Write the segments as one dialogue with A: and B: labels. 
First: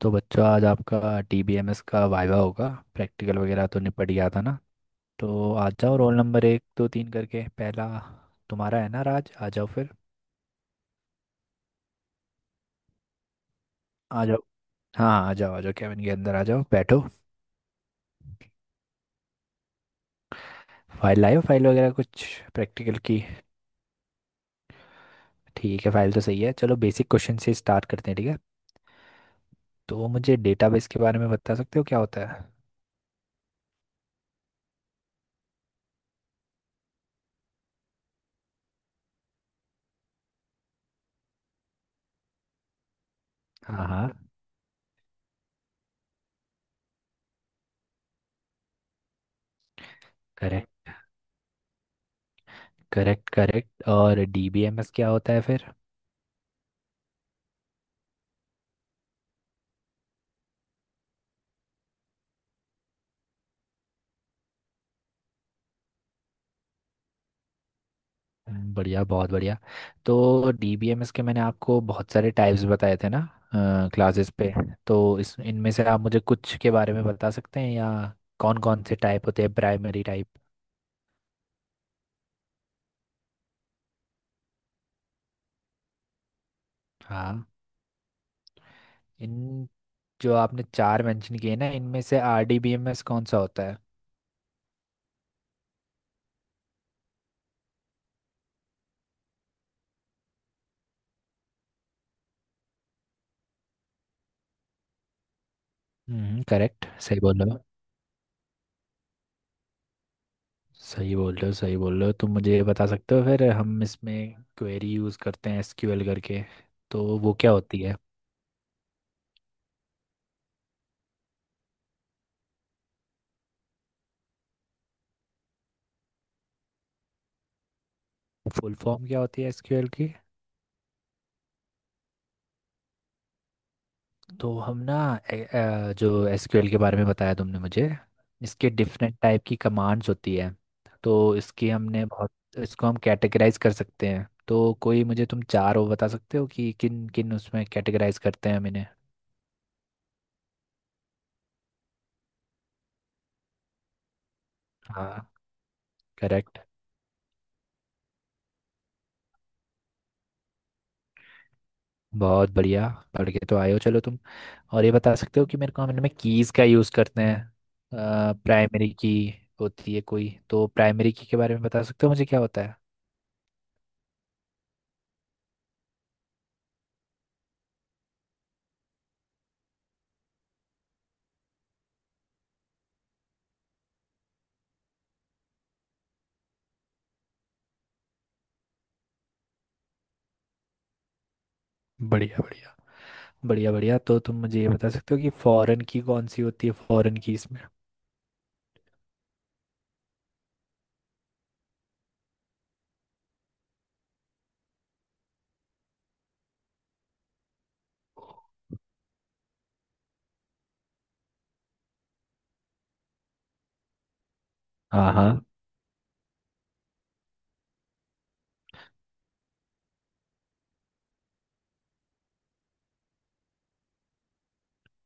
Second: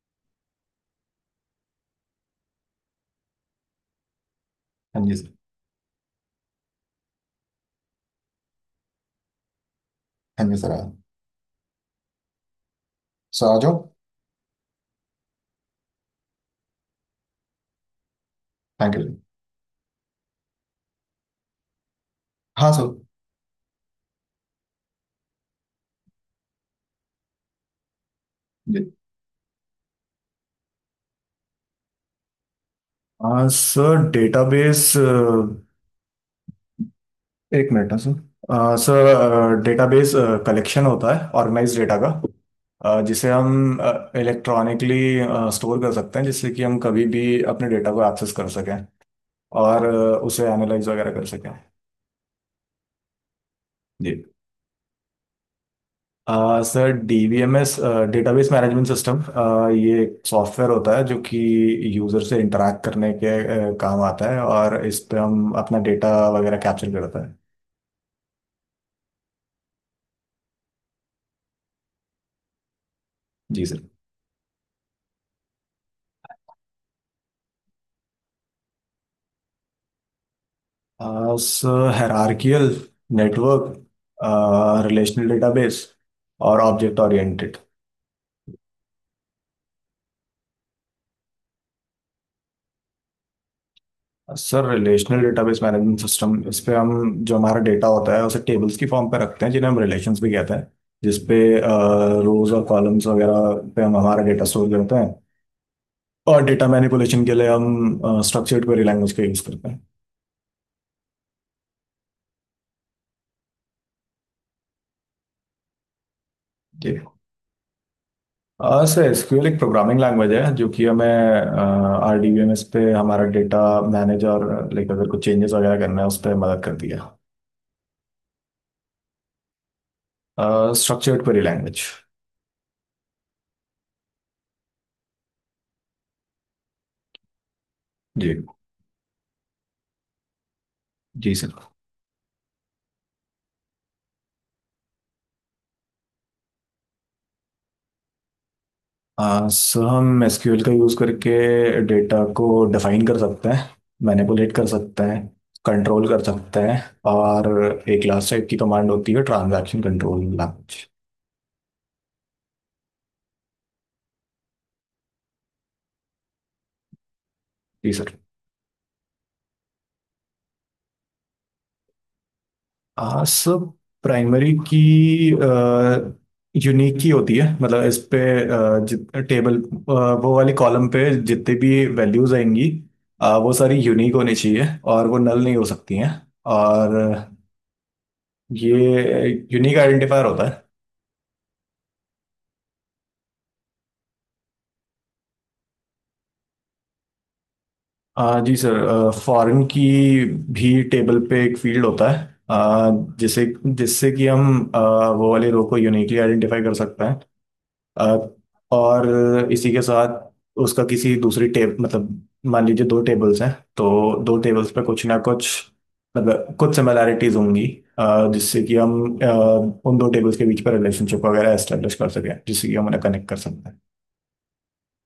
A: तो बच्चों, आज आपका टीबीएमएस का वाइवा होगा। प्रैक्टिकल वगैरह तो निपट गया था ना।
B: हाँ जी सर,
A: तो आ जाओ, रोल नंबर एक दो तीन करके पहला तुम्हारा है ना राज, आ जाओ फिर।
B: हाँ जी सर, हाँ। सर आ जाओ।
A: आ जाओ। हाँ, आ जाओ आ जाओ, कैबिन के अंदर आ जाओ, बैठो।
B: Thank you sir.
A: फाइल लाओ, फाइल वगैरह कुछ
B: हाँ सर।
A: प्रैक्टिकल की। ठीक है, फाइल तो सही है। चलो बेसिक क्वेश्चन से स्टार्ट करते हैं, ठीक है।
B: जी।
A: तो मुझे डेटाबेस के बारे में बता सकते हो, क्या होता है?
B: सर डेटाबेस, एक मिनट ना सर। सर डेटाबेस कलेक्शन होता है ऑर्गेनाइज डेटा का, जिसे हम
A: हाँ हाँ।
B: इलेक्ट्रॉनिकली स्टोर कर सकते हैं जिससे कि हम कभी भी अपने डेटा को एक्सेस कर सकें और उसे एनालाइज
A: करेक्ट।
B: वगैरह कर सकें।
A: करेक्ट करेक्ट,
B: जी।
A: और डीबीएमएस क्या होता है फिर?
B: Sir DBMS database management system, ये एक सॉफ्टवेयर होता है जो कि यूज़र से इंटरैक्ट करने के काम आता है और इस पे हम अपना डेटा वगैरह कैप्चर करता है।
A: बढ़िया, बहुत बढ़िया। तो डीबीएमएस के मैंने आपको बहुत सारे टाइप्स बताए थे ना
B: जी सर।
A: क्लासेस पे, तो इस इनमें से आप मुझे कुछ के बारे में बता सकते हैं, या कौन कौन से टाइप होते हैं प्राइमरी टाइप?
B: आ, उस हायरार्कियल, नेटवर्क, रिलेशनल डेटाबेस और ऑब्जेक्ट
A: हाँ।
B: ओरिएंटेड।
A: इन, जो आपने चार मेंशन किए ना, इनमें से आरडीबीएमएस कौन सा होता है?
B: Sir relational database management system. इस पे हम जो हमारा डेटा होता है उसे टेबल्स की फॉर्म पे रखते हैं जिन्हें हम रिलेशंस भी कहते हैं। जिसपे रोज और कॉलम्स वगैरह पे हम हमारा डेटा स्टोर करते हैं। और
A: हम्म,
B: डेटा
A: करेक्ट, सही
B: मैनिपुलेशन के
A: बोल
B: लिए
A: रहे हो।
B: हम स्ट्रक्चर्ड क्वेरी लैंग्वेज का यूज़ करते हैं।
A: सही बोल रहे हो सही बोल रहे हो। तुम मुझे ये बता सकते हो फिर, हम इसमें क्वेरी यूज़ करते हैं एसक्यूएल करके, तो
B: ठीक
A: वो क्या होती है?
B: है, सर SQL एक प्रोग्रामिंग लैंग्वेज है जो कि हमें RDBMS पे हमारा डेटा मैनेज और, लाइक, अगर कुछ चेंजेस वगैरह करना है उस पर मदद करती है।
A: फुल फॉर्म क्या होती है एसक्यूएल?
B: Structured query language.
A: तो हम ना जो एसक्यूएल के बारे में बताया तुमने मुझे,
B: जी,
A: इसके डिफरेंट टाइप की कमांड्स होती है। तो
B: जी सर।
A: इसकी हमने बहुत, इसको हम कैटेगराइज कर सकते हैं, तो कोई मुझे तुम चार वो बता सकते हो कि किन किन उसमें कैटेगराइज करते हैं हम इन्हें?
B: सर हम SQL का यूज़ करके डेटा को डिफाइन कर सकते हैं, मैनिपुलेट कर सकते हैं,
A: हाँ।
B: कंट्रोल कर
A: करेक्ट।
B: सकते हैं और एक लास्ट टाइप की कमांड होती है ट्रांजैक्शन कंट्रोल लैंग्वेज।
A: बहुत बढ़िया, पढ़ के तो आए हो चलो तुम। और ये बता सकते हो कि मेरे को, हम इनमें कीज़ का यूज़ करते
B: जी सर।
A: हैं। प्राइमरी की होती है कोई, तो प्राइमरी की के बारे में बता सकते हो मुझे क्या होता है?
B: सब प्राइमरी की यूनिक की होती है, मतलब इस पे आ, जित टेबल आ, वो वाली कॉलम पे जितनी भी वैल्यूज आएंगी, वो सारी यूनिक होनी चाहिए और वो नल नहीं हो सकती हैं, और ये यूनिक आइडेंटिफायर होता है।
A: बढ़िया बढ़िया। बढ़िया बढ़िया, तो तुम मुझे ये बता सकते हो कि फॉरेन की कौन सी होती है, फॉरेन की इसमें?
B: जी सर फॉरेन की भी टेबल पे एक फील्ड होता है, आ, जिसे जिससे कि हम वो वाले रो को यूनिकली आइडेंटिफाई कर सकते हैं। अ, और इसी के साथ उसका किसी दूसरी टेब, मतलब, मान लीजिए दो टेबल्स हैं, तो दो टेबल्स पे कुछ
A: हाँ
B: ना
A: हाँ।
B: कुछ, मतलब कुछ सिमिलैरिटीज होंगी, जिससे कि हम अ, उन दो टेबल्स के बीच पर रिलेशनशिप वगैरह एस्टेब्लिश कर सकें जिससे कि हम उन्हें कनेक्ट कर सकते हैं।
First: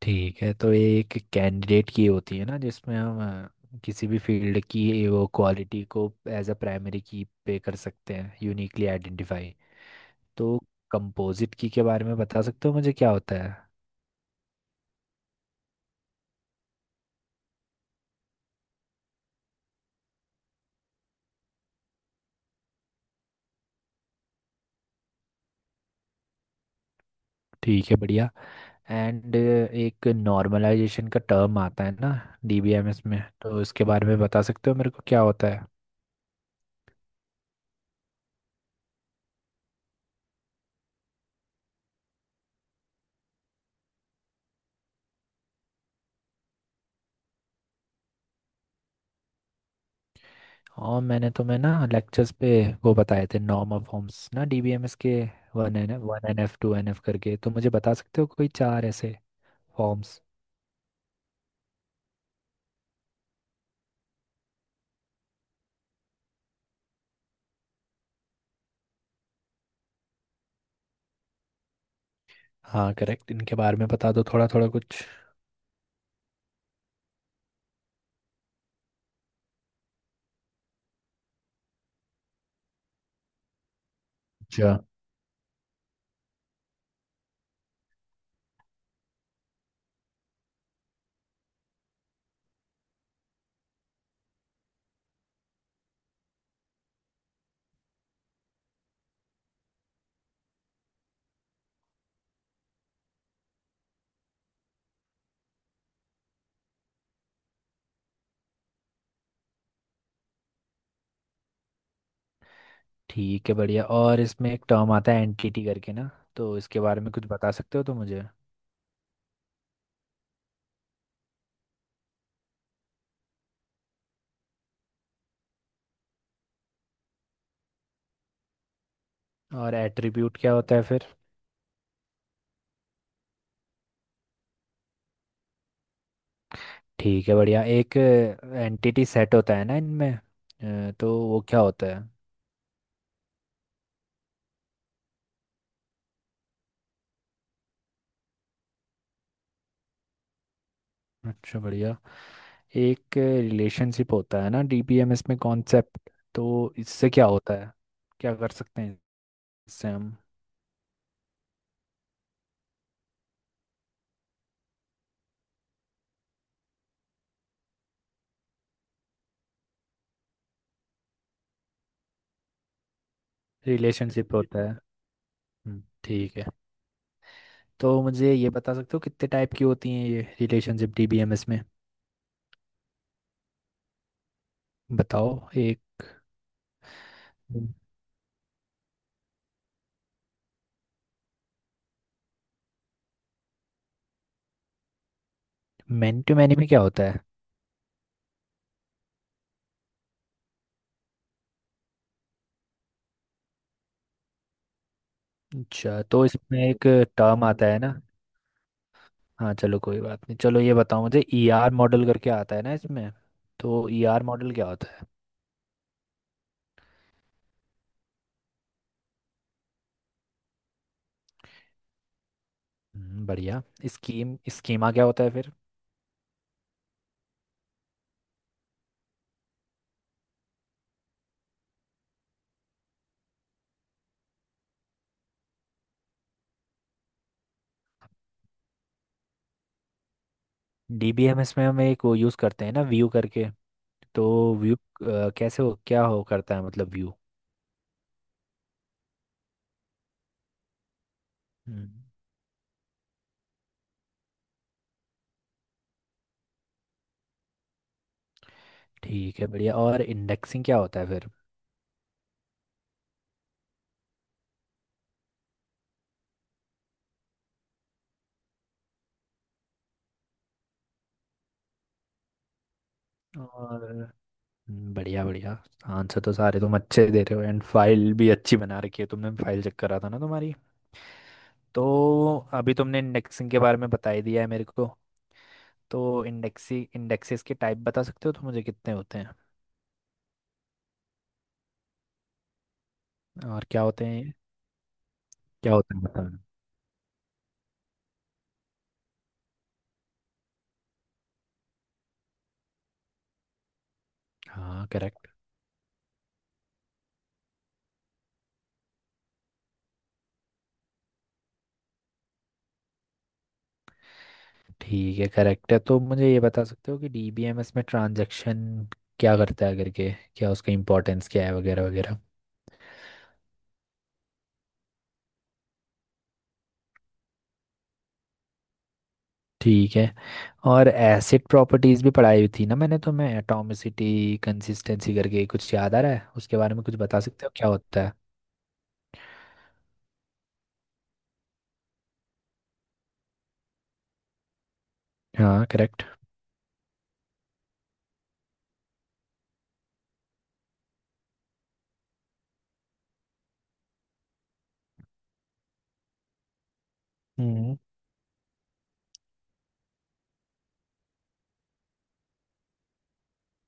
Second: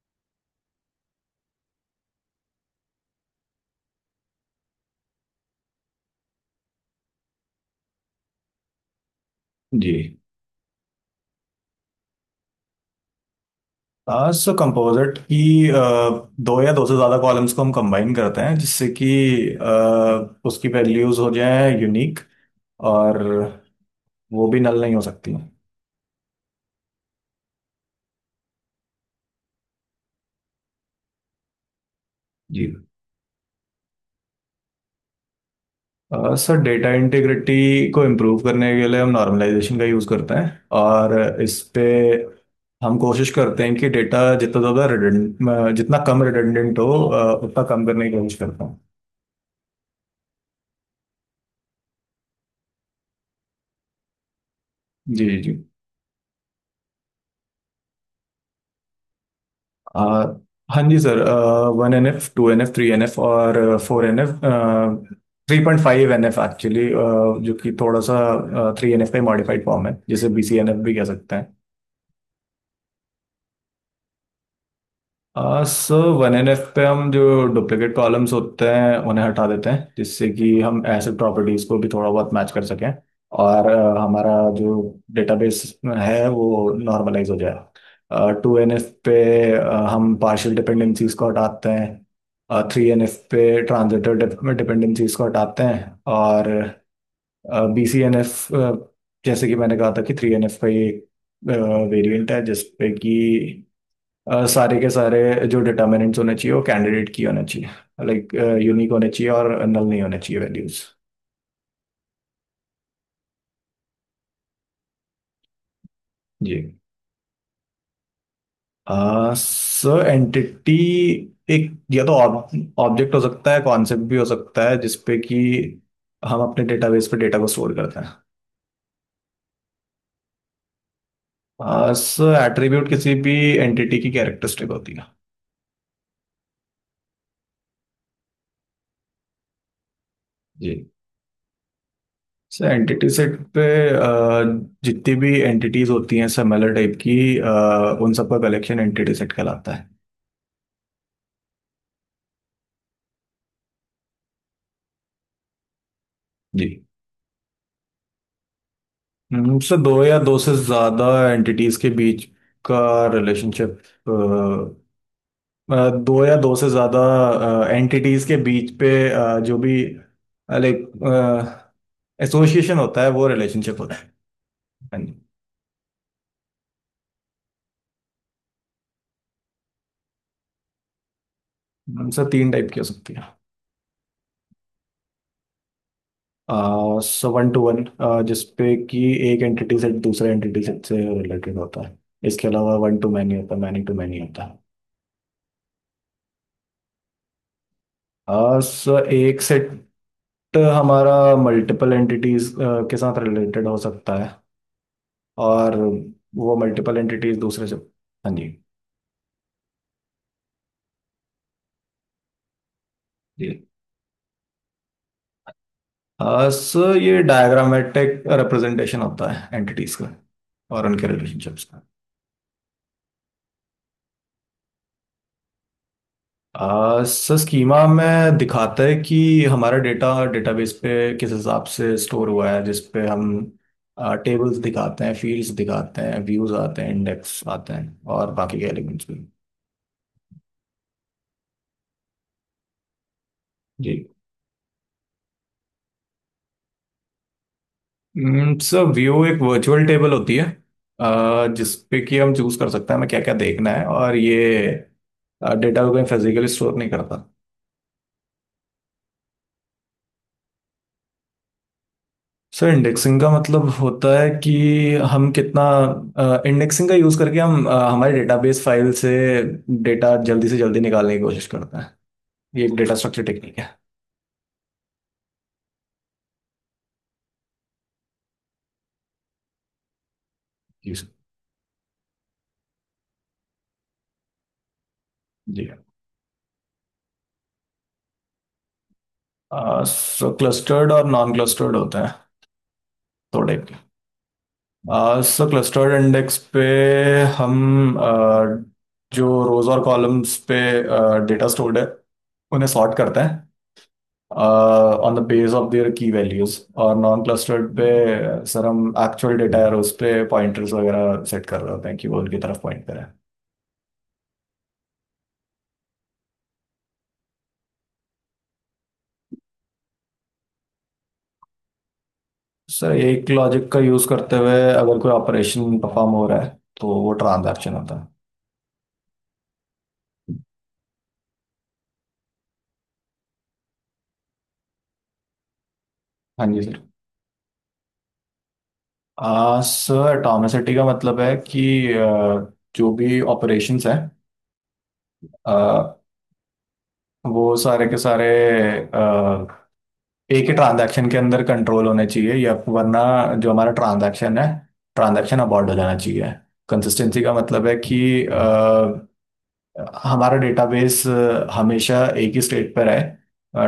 A: ठीक है, तो ये एक कैंडिडेट की होती है ना, जिसमें हम किसी भी फील्ड की ये वो क्वालिटी को एज अ प्राइमरी की पे कर सकते हैं, यूनिकली आइडेंटिफाई।
B: जी।
A: तो कंपोजिट की के बारे में बता सकते हो मुझे, क्या होता है?
B: सो कंपोजिट की, अ, दो या दो से ज़्यादा कॉलम्स को हम कंबाइन करते हैं जिससे कि उसकी वैल्यूज हो जाए यूनिक, और वो भी नल नहीं हो सकती।
A: ठीक है, बढ़िया। एंड एक नॉर्मलाइजेशन का टर्म आता है ना डीबीएमएस में, तो इसके बारे में बता सकते हो मेरे को क्या होता है?
B: सर डेटा इंटीग्रिटी को इम्प्रूव करने के लिए हम नॉर्मलाइजेशन का यूज़ करते हैं और इस पे हम कोशिश करते हैं कि डेटा जितना कम रिडंडेंट हो, उतना कम करने की कोशिश करता हूँ।
A: और मैंने तुम्हें ना लेक्चर्स पे वो बताए थे नॉर्म ऑफ फॉर्म्स ना डीबीएमएस के,
B: जी, जी, जी।
A: One N F, one N F two N F करके, तो मुझे बता सकते हो कोई चार ऐसे
B: अ,
A: फॉर्म्स?
B: हाँ जी सर। 1NF, 2NF, 3NF और 4NF। 3.5NF एक्चुअली, जो कि थोड़ा सा 3NF का मॉडिफाइड फॉर्म है, जिसे BCNF भी कह सकते हैं।
A: हाँ, करेक्ट। इनके बारे में बता दो थोड़ा थोड़ा कुछ।
B: सो 1NF पे हम जो डुप्लीकेट कॉलम्स होते हैं उन्हें हटा देते हैं जिससे कि हम एसिड प्रॉपर्टीज को भी थोड़ा बहुत मैच कर सकें और हमारा जो
A: अच्छा।
B: डेटाबेस है वो नॉर्मलाइज हो जाए। 2NF पे हम पार्शियल डिपेंडेंसीज को हटाते हैं, 3NF पे ट्रांजिटिव डिपेंडेंसीज को हटाते हैं, और BCNF, जैसे कि मैंने कहा था कि 3NF का ये वेरिएंट है, जिसपे कि सारे के सारे जो डिटर्मिनेंट्स होने चाहिए वो कैंडिडेट की होने चाहिए, लाइक यूनिक होने चाहिए और नल नहीं होने चाहिए वैल्यूज।
A: ठीक है, बढ़िया। और इसमें एक टर्म आता है एंटिटी करके ना,
B: जी
A: तो इसके बारे में कुछ बता सकते हो तो मुझे?
B: सर एंटिटी एक या तो ऑब्जेक्ट हो सकता है, कॉन्सेप्ट भी हो सकता है, जिसपे कि हम अपने डेटाबेस पे डेटा को स्टोर करते
A: और एट्रीब्यूट क्या होता है फिर?
B: हैं। सर एट्रीब्यूट किसी भी एंटिटी की कैरेक्टरिस्टिक होती है।
A: ठीक है बढ़िया। एक एंटिटी सेट होता है ना इनमें,
B: जी
A: तो वो क्या होता है?
B: सर एंटिटी सेट पे अ, जितनी भी एंटिटीज होती हैं सिमिलर टाइप की, उन सबका कलेक्शन एंटिटी सेट कहलाता है।
A: अच्छा, बढ़िया। एक रिलेशनशिप होता है ना डीबीएमएस में कॉन्सेप्ट, तो
B: जी।
A: इससे क्या होता है, क्या कर सकते हैं
B: से
A: इससे
B: दो
A: हम?
B: या दो से ज्यादा एंटिटीज के बीच का रिलेशनशिप। दो या दो से ज्यादा एंटिटीज के बीच पे जो भी, लाइक, एसोसिएशन होता है वो रिलेशनशिप होता है।
A: रिलेशनशिप होता है।
B: हाँ जी।
A: ठीक है। तो मुझे ये बता सकते हो कितने टाइप की होती हैं ये रिलेशनशिप डीबीएमएस में?
B: सर तीन टाइप की हो सकती है।
A: बताओ एक।
B: सो वन टू वन, जिसपे कि एक एंटिटी से दूसरे एंटिटी से रिलेटेड होता है। इसके अलावा वन टू मैनी होता है, मैनी टू मैनी होता है।
A: मैन टू मैन में क्या होता है?
B: एक सेट हमारा मल्टीपल एंटिटीज के साथ रिलेटेड हो सकता है, और
A: अच्छा, तो
B: वो
A: इसमें एक
B: मल्टीपल एंटिटीज
A: टर्म
B: दूसरे
A: आता
B: से।
A: है ना।
B: हाँ जी।
A: हाँ, चलो कोई बात नहीं। चलो ये बताओ मुझे, ईआर मॉडल करके आता है ना इसमें,
B: जी।
A: तो ईआर मॉडल क्या होता है?
B: आ, स ये डायग्रामेटिक रिप्रेजेंटेशन होता है एंटिटीज का और उनके रिलेशनशिप्स का।
A: बढ़िया। स्कीम, स्कीमा क्या होता है फिर?
B: आ, स स्कीमा में दिखाता है कि हमारा डेटा डेटाबेस पे किस हिसाब से स्टोर हुआ है, जिस पे हम टेबल्स दिखाते हैं, फील्ड्स दिखाते हैं, व्यूज आते हैं, इंडेक्स आते हैं और बाकी के एलिमेंट्स भी।
A: डीबीएमएस में हम एक वो यूज़ करते हैं ना, व्यू करके,
B: जी।
A: तो व्यू कैसे हो, क्या हो करता है, मतलब व्यू?
B: सर व्यू एक वर्चुअल टेबल होती है,
A: हम्म।
B: जिसपे कि हम चूज कर सकते हैं हमें क्या क्या देखना है, और ये डेटा को कहीं फिजिकली स्टोर नहीं करता।
A: ठीक है, बढ़िया। और इंडेक्सिंग क्या होता है फिर?
B: सर इंडेक्सिंग का मतलब होता है कि हम कितना इंडेक्सिंग का यूज करके हम हमारे डेटाबेस फाइल से डेटा जल्दी से जल्दी निकालने की कोशिश करते हैं। ये एक डेटा स्ट्रक्चर टेक्निक है।
A: और, बढ़िया बढ़िया। आंसर तो सारे तुम अच्छे दे रहे हो, एंड फाइल भी अच्छी बना रखी है तुमने, फाइल चेक करा था ना तुम्हारी।
B: जी सर,
A: तो अभी तुमने इंडेक्सिंग के बारे में बता ही दिया है मेरे को,
B: जी
A: तो इंडेक्सी इंडेक्सेस के टाइप बता सकते हो तो मुझे, कितने होते हैं
B: सर क्लस्टर्ड और नॉन क्लस्टर्ड होते हैं। थोड़े
A: और क्या होते हैं ये?
B: सो
A: क्या
B: क्लस्टर्ड
A: होते हैं,
B: इंडेक्स
A: बताना।
B: पे हम जो रोज और कॉलम्स पे डेटा स्टोर्ड है उन्हें सॉर्ट करते हैं
A: हाँ,
B: on the
A: correct.
B: Base of their की वैल्यूज, और नॉन क्लस्टर्ड पे सर हम एक्चुअल डेटा है उस पे पॉइंटर्स वगैरह सेट कर रहे होते हैं कि वो उनकी तरफ पॉइंट करें।
A: ठीक है, करेक्ट है। तो मुझे ये बता सकते हो कि डीबीएमएस में ट्रांजैक्शन क्या करता है करके, क्या उसका इंपॉर्टेंस क्या है वगैरह वगैरह?
B: सर एक लॉजिक का यूज करते हुए अगर कोई ऑपरेशन परफॉर्म हो रहा है तो वो ट्रांजैक्शन होता है।
A: ठीक है। और एसिड प्रॉपर्टीज भी पढ़ाई हुई थी ना मैंने, तो मैं एटॉमिसिटी, कंसिस्टेंसी करके कुछ याद आ रहा है,
B: हाँ
A: उसके
B: जी
A: बारे में
B: सर।
A: कुछ बता सकते हो क्या होता है?
B: सर एटॉमिसिटी का मतलब है कि जो भी ऑपरेशंस
A: हाँ, करेक्ट।
B: हैं वो सारे के सारे अ, एक ही ट्रांजैक्शन के अंदर कंट्रोल होने चाहिए, या वरना जो हमारा ट्रांजैक्शन है, ट्रांजैक्शन अबॉर्ड हो जाना चाहिए। कंसिस्टेंसी का मतलब है
A: हम्म।
B: कि अ, हमारा डेटाबेस हमेशा एक ही स्टेट पर है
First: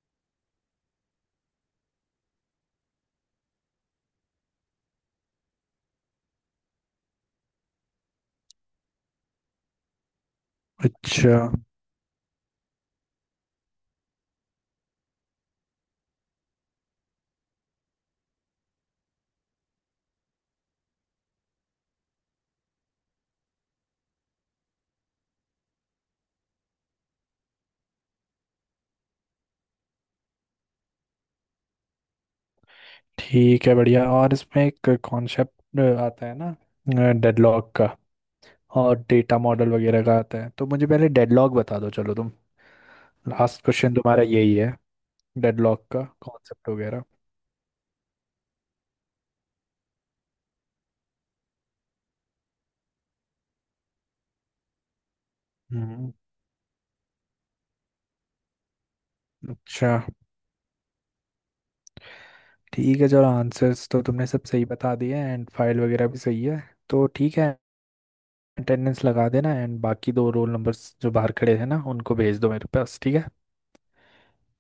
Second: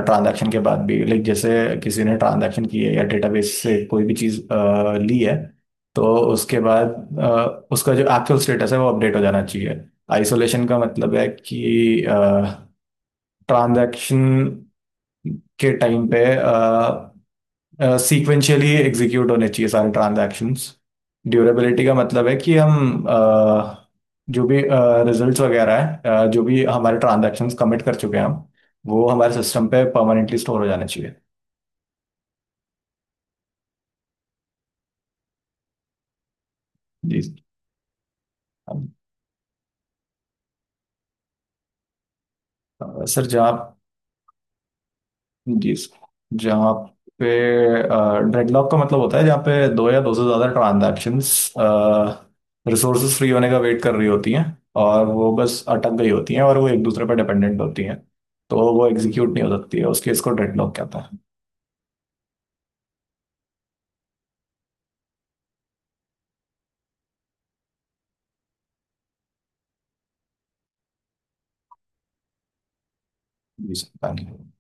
B: ट्रांजैक्शन के बाद भी, लाइक जैसे किसी ने ट्रांजैक्शन की है या डेटाबेस से कोई भी चीज़ ली है, तो उसके बाद उसका जो एक्चुअल स्टेटस है वो अपडेट हो जाना चाहिए। आइसोलेशन का मतलब है
A: अच्छा।
B: कि ट्रांजैक्शन के टाइम पे सीक्वेंशियली एग्जीक्यूट होने चाहिए सारे ट्रांजैक्शंस। ड्यूरेबिलिटी का मतलब है कि हम जो भी रिजल्ट्स वगैरह है, जो भी हमारे ट्रांजैक्शंस कमिट कर चुके हैं, हम वो हमारे सिस्टम पे परमानेंटली स्टोर हो जाना चाहिए।
A: ठीक है, बढ़िया। और इसमें एक कॉन्सेप्ट आता है ना
B: जी
A: डेडलॉक का, और डेटा मॉडल वगैरह का आता है, तो मुझे पहले डेडलॉक बता दो चलो तुम।
B: सर, जहाँ
A: लास्ट क्वेश्चन तुम्हारा यही है,
B: जी।
A: डेडलॉक का कॉन्सेप्ट
B: जहाँ
A: वगैरह।
B: पे डेडलॉक का मतलब होता है जहाँ पे दो या दो से ज्यादा ट्रांजैक्शंस रिसोर्सेज फ्री होने का वेट कर रही होती हैं, और वो बस अटक गई
A: हम्म।
B: होती हैं और वो एक दूसरे पर डिपेंडेंट होती हैं, तो वो एग्जीक्यूट नहीं हो सकती है।
A: अच्छा।
B: उस केस को डेडलॉक कहते हैं।
A: ठीक है, चलो आंसर्स तो तुमने सब सही बता दिए हैं एंड फाइल वगैरह भी सही है। तो ठीक है, अटेंडेंस लगा देना एंड बाकी दो रोल नंबर्स जो बाहर खड़े हैं ना उनको भेज दो मेरे पास, ठीक है।
B: जी सर, धन्यवाद।